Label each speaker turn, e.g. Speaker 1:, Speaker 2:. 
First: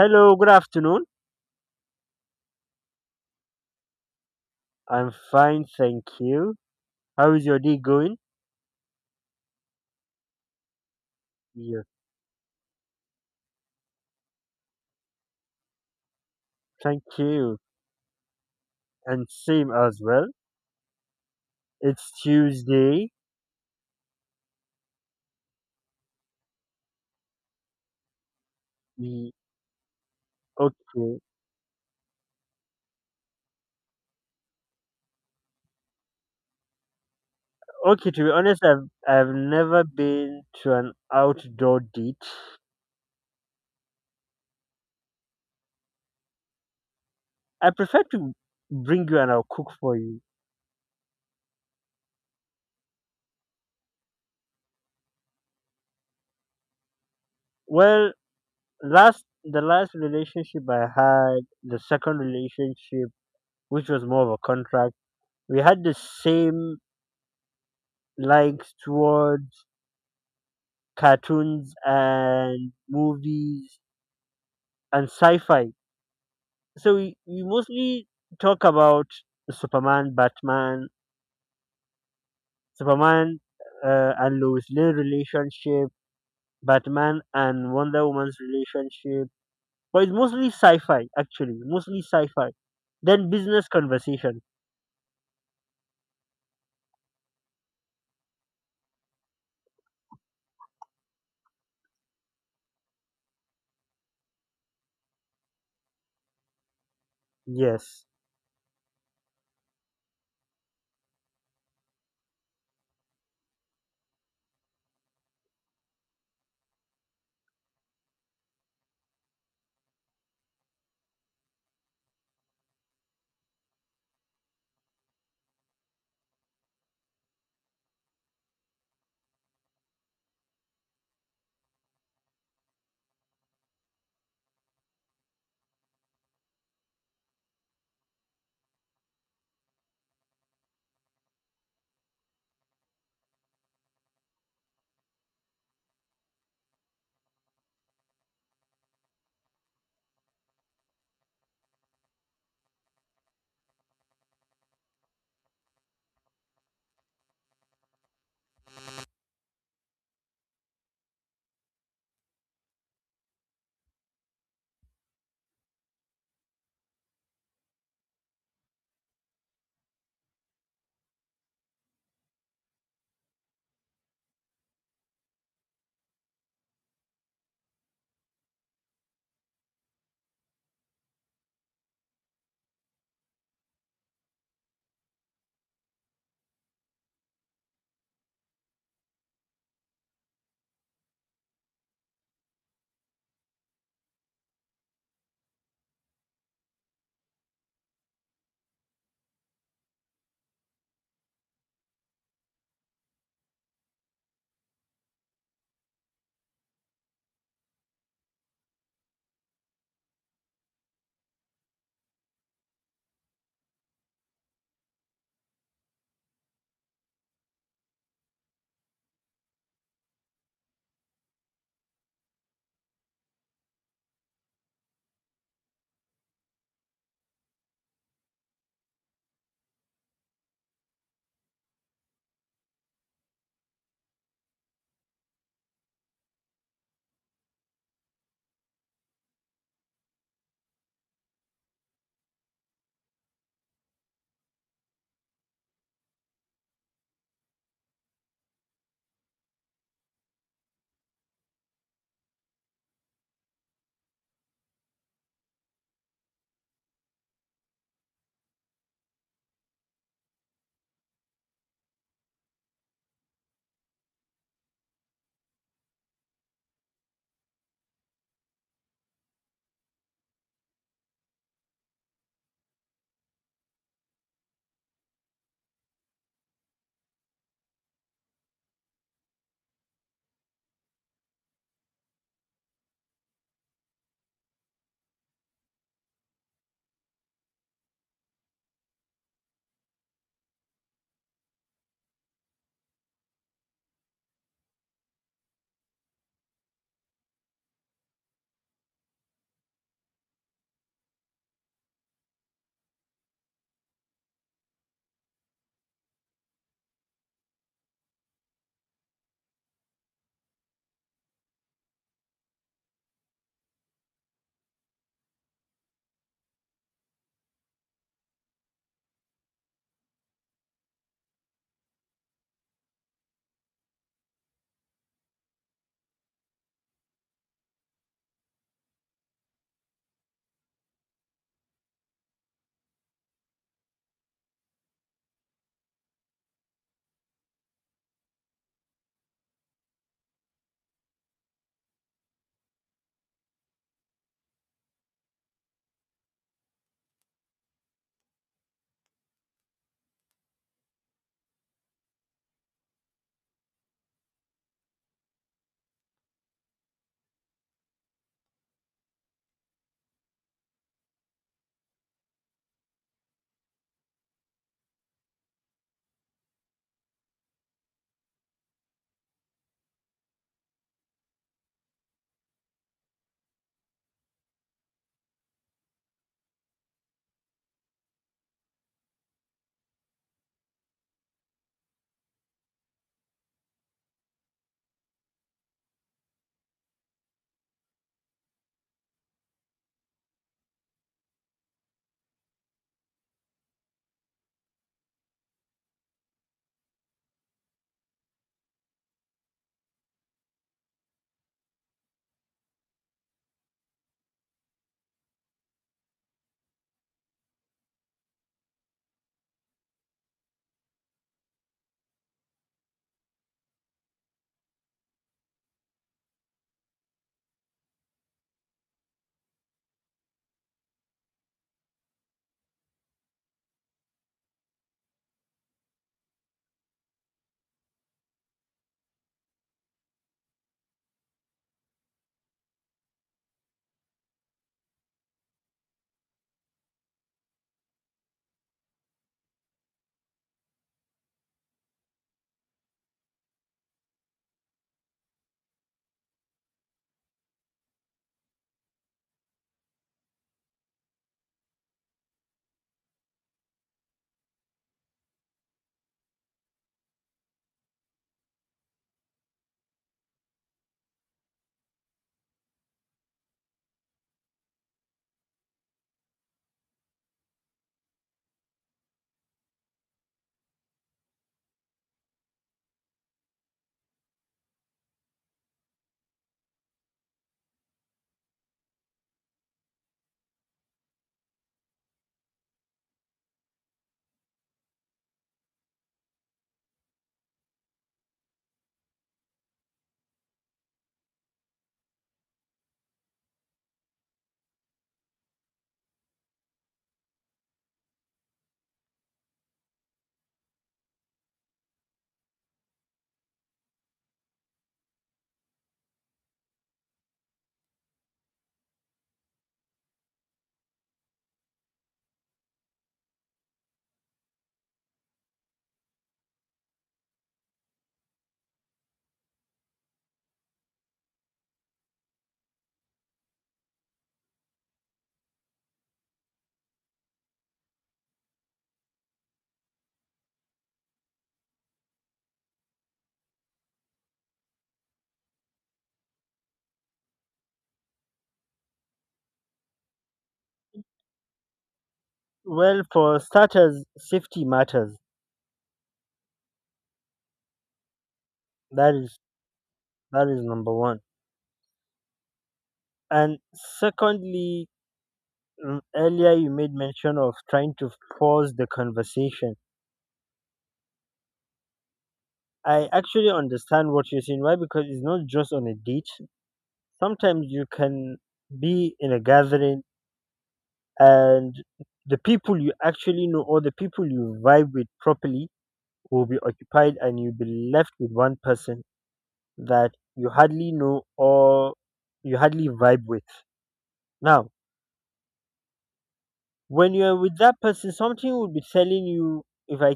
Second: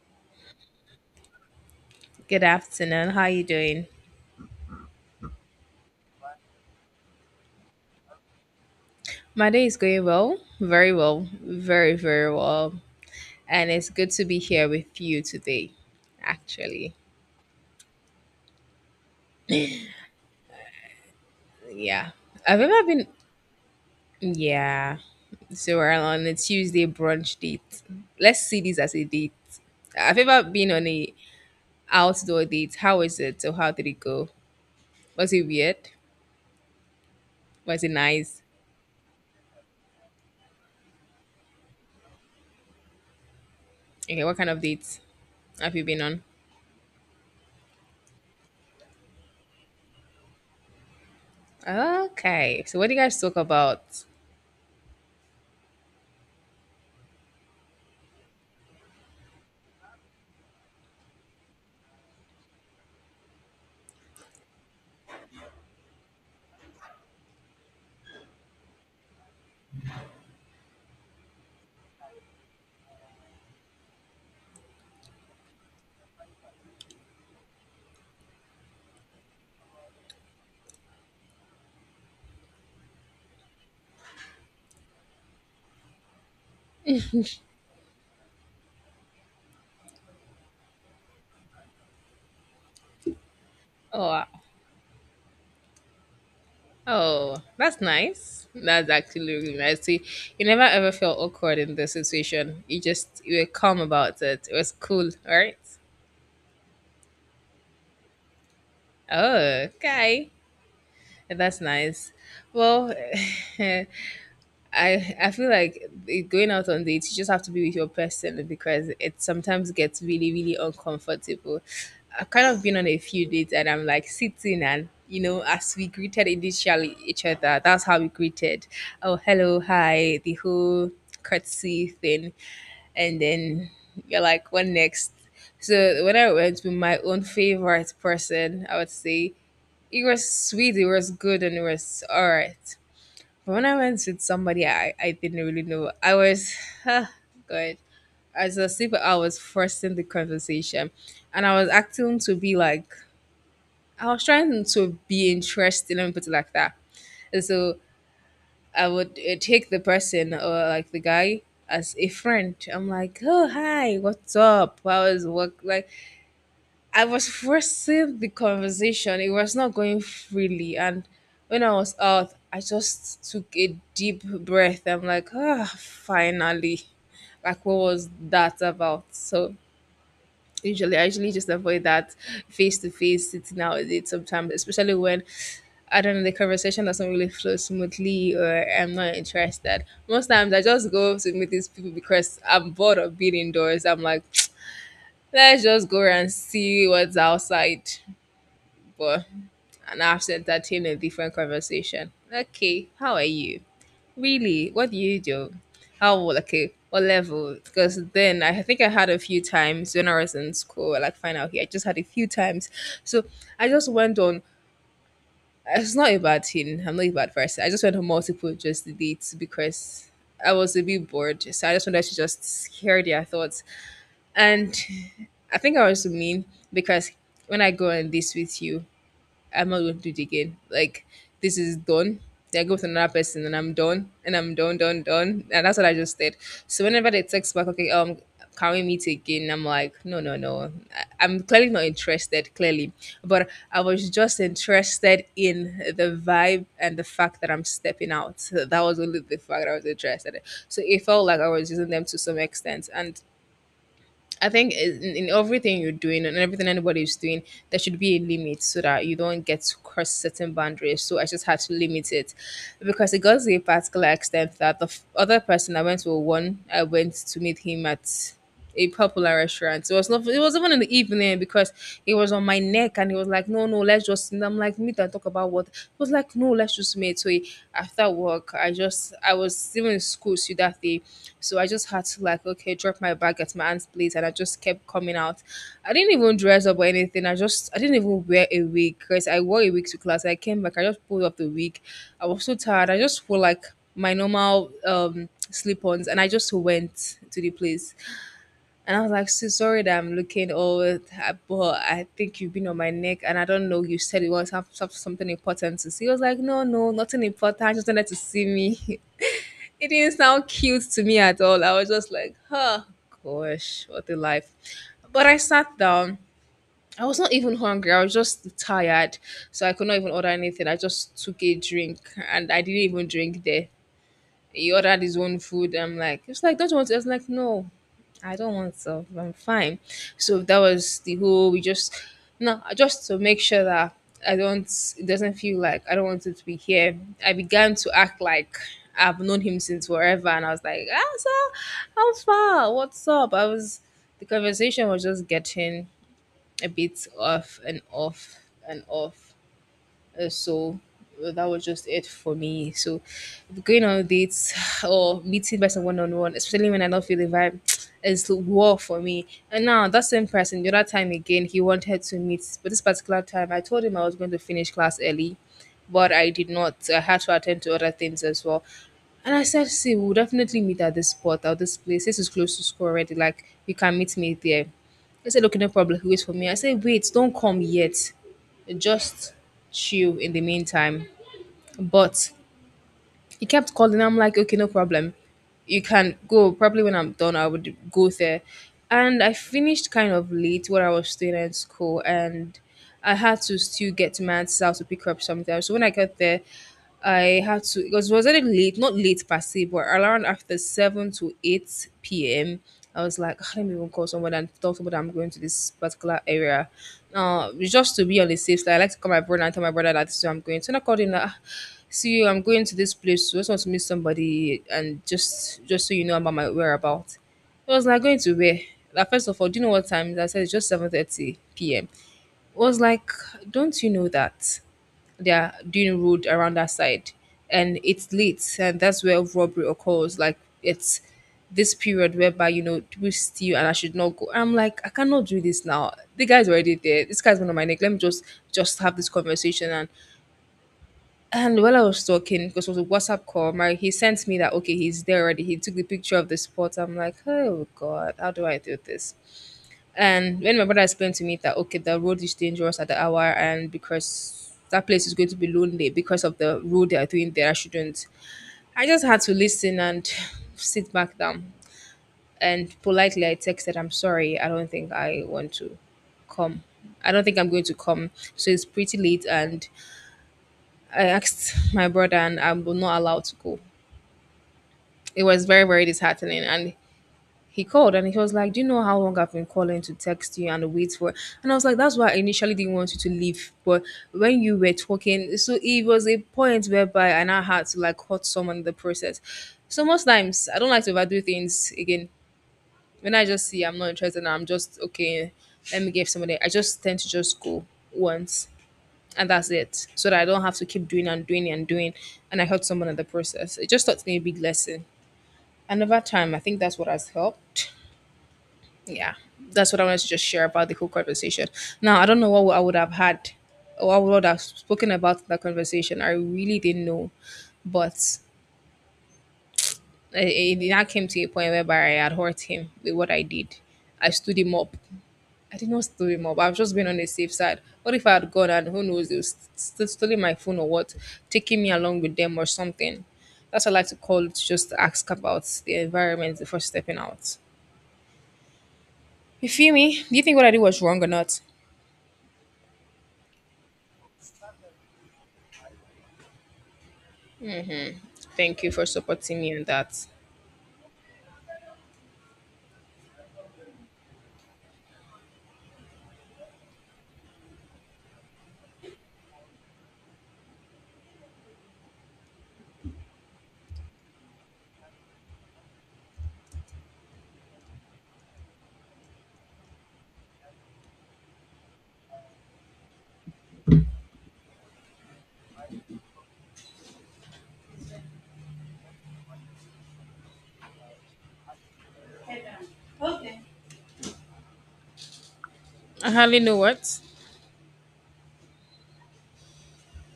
Speaker 1: Hello, good afternoon.
Speaker 2: Good afternoon. How are you doing?
Speaker 1: I'm fine, thank you. How is your day going?
Speaker 2: My day is going well, very well,
Speaker 1: Yeah,
Speaker 2: very, very well. And it's good to be here with you today, actually.
Speaker 1: thank you. And same as well.
Speaker 2: Yeah.
Speaker 1: It's
Speaker 2: I've ever been,
Speaker 1: Tuesday.
Speaker 2: yeah. So we're on a Tuesday brunch date. Let's see this as a date.
Speaker 1: Ye-
Speaker 2: I've ever been on a
Speaker 1: Okay.
Speaker 2: outdoor date. How is it? So how did it go? Was it weird? Was it
Speaker 1: Okay, to be
Speaker 2: nice?
Speaker 1: honest, I've never been to an outdoor date.
Speaker 2: Okay, what kind of dates have you been on?
Speaker 1: I prefer to bring you and I'll cook for you.
Speaker 2: Okay. So what do you guys talk about?
Speaker 1: Well, last the last relationship I had, the second relationship, which was more of a contract, we had the same likes towards cartoons and movies and sci-fi. So we mostly talk about Superman, Batman, Superman and Lois Lane relationship, Batman and Wonder Woman's relationship. But it's mostly sci-fi, actually, mostly sci-fi. Then business
Speaker 2: Oh,
Speaker 1: conversation.
Speaker 2: oh, that's nice. That's actually really nice. See, you never ever felt awkward in the situation. You were calm about it. It was cool, right?
Speaker 1: Yes.
Speaker 2: Oh, okay. That's nice. Well, I feel like going out on dates, you just have to be with your person because it sometimes gets really really uncomfortable. I've kind of been on a few dates and I'm like sitting, and you know as we greeted initially each other, that's how we greeted. Oh hello, hi, the whole courtesy thing, and then you're like, what next? So when I went with my own favorite person, I would say it was sweet, it was good, and it was all right. When I went with somebody I didn't really know, I was, good. As a sleeper, I was forcing the conversation and I was acting to be like, I was trying to be interested. Let me put it like that. And so I would take the person or like the guy as a friend. I'm like, oh, hi, what's up? How was work? Like, I was forcing the conversation. It was not going freely. And when I was out, I just took a deep breath. I'm like, ah, finally. Like, what was that about? So, usually, I usually just avoid that face to face sitting out with it sometimes, especially when I don't know, the conversation doesn't really flow smoothly or I'm not interested. Most times, I just go to meet these people because I'm bored of being indoors. I'm like, let's just go and see what's outside. But and I have to entertain a different conversation. Okay, how are you? Really? What do you do? How old? Okay? What level? Because then I think I had a few times when I was in school, like fine out here. I just had a few times. So I just went on it's not a bad thing. I'm not a bad person. I just went on multiple just dates because I was a bit bored. So I just wanted to just hear their thoughts. And I think I was mean because when I go on this with you, I'm not going to do it again. Like this is done. Then I go with another person and I'm done, done, done. And that's what I just did. So whenever they text back, okay, can we meet again? I'm like, no, no, no. I'm clearly not interested, clearly. But I was just interested in the vibe and the fact that I'm stepping out. So that was only the fact that I was interested in. So it felt like I was using them to some extent. And I think in everything you're doing and everything anybody is doing, there should be a limit so that you don't get to cross certain boundaries. So I just had to limit it because it got to a particular extent that the other person I went to one, I went to meet him at a popular restaurant. So it was not it was even in the evening because he was on my neck and he was like, no, no, let's just and I'm like, meet and talk about what he was like, no, let's just meet. So after work, I was still in school so that day. So I just had to like okay, drop my bag at my aunt's place and I just kept coming out. I didn't even dress up or anything. I didn't even wear a wig because I wore a wig to class. I came back, I just pulled off the wig. I was so tired. I just wore like my normal slip-ons and I just went to the place. And I was like, "So sorry that I'm looking old, I- but I think you've been on my neck, and I don't know. You said it was have, some- something important to see." He was like, "No, no, nothing important. I just wanted to see me." It didn't sound cute to me at all. I was just like, "Huh, gosh, what a life!" But I sat down. I was not even hungry. I was just tired, so I could not even order anything. I just took a drink, and I didn't even drink there. He ordered his own food. I'm like, it's like, don't you want to? I was like, no, I don't want to. I'm fine. So that was the whole. We just no, just to make sure that I don't. It doesn't feel like I don't want him to be here. I began to act like I've known him since forever, and I was like, ah, sir, how far? What's up? I was. The conversation was just getting a bit off and off and off. So that was just it for me. So going on dates or meeting by one on one, especially when I don't feel the vibe, is war for me. And now that same person, the other time again, he wanted to meet, but this particular time, I told him I was going to finish class early, but I did not. So, I had to attend to other things as well. And I said, see, we'll definitely meet at this spot, at this place. This is close to school already. Like, you can meet me there. He said, okay, no problem. He waits for me. I said, wait, don't come yet. Just chill in the meantime. But he kept calling. I'm like, okay, no problem. You can go. Probably when I'm done, I would go there. And I finished kind of late when I was still in school, and I had to still get to my aunt's house to pick her up sometimes. So when I got there, I had to because it was already late, not late per se, but around after seven to eight p.m. I was like, "Ah, let me even call someone and tell someone that I'm going to this particular area. Now, just to be on the safe side, I like to call my brother and tell my brother that this is where I'm going. So when I called him, like, "Ah, see, you I'm going to this place, so just want to meet somebody, and just so you know about my whereabouts. It was like going to where, like first of all, do you know what time it is? I said it's just 7:30 p.m. It was like, don't you know that they're doing road around that side, and it's late, and that's where robbery occurs? Like it's this period whereby you know people steal and I should not go. I'm like, I cannot do this now. The guy's already there. This guy's one of my neck. Let me just have this conversation. And while I was talking, because it was a WhatsApp call, my he sent me that okay, he's there already. He took the picture of the spot. I'm like, oh god, how do I do this? And when my brother explained to me that okay, the road is dangerous at the hour, and because that place is going to be lonely because of the road they are doing there, I shouldn't. I just had to listen and sit back down. And politely, I texted, "I'm sorry, I don't think I want to come. I don't think I'm going to come. So it's pretty late, and I asked my brother, and I'm not allowed to go. It was very, very disheartening. And he called and he was like, do you know how long I've been calling to text you and wait for? And I was like, that's why I initially didn't want you to leave. But when you were talking, so it was a point whereby I now had to like hurt someone in the process. So most times I don't like to overdo things again. When I just see I'm not interested and I'm just okay, let me give somebody, I just tend to just go once and that's it. So that I don't have to keep doing and doing and doing and I hurt someone in the process. It just taught me a big lesson. And over time, I think that's what has helped. Yeah, that's what I wanted to just share about the whole conversation. Now, I don't know what I would have had or what I would have spoken about in that conversation. I really didn't know. But it now came to a point whereby I had hurt him with what I did. I stood him up. I did not stood him up. I was just being on the safe side. What if I had gone and who knows, they was still stealing my phone or what, taking me along with them or something. That's what I like to call it, just ask about the environment before stepping out. You feel me? Do you think what I did was wrong or not?
Speaker 1: Well, for starters, safety matters.
Speaker 2: Thank you for
Speaker 1: That
Speaker 2: supporting
Speaker 1: is
Speaker 2: me on that.
Speaker 1: that is number one. And secondly, earlier you made mention of trying to pause the conversation. I actually understand what you're saying. Why? Because it's not just on a date. Sometimes you can be in a gathering, and the people you actually know or the people you vibe with properly will be occupied and you'll be left with one person that you hardly know or you hardly vibe with. Now,
Speaker 2: I hardly know what.
Speaker 1: when you're with that person, something will be telling you if I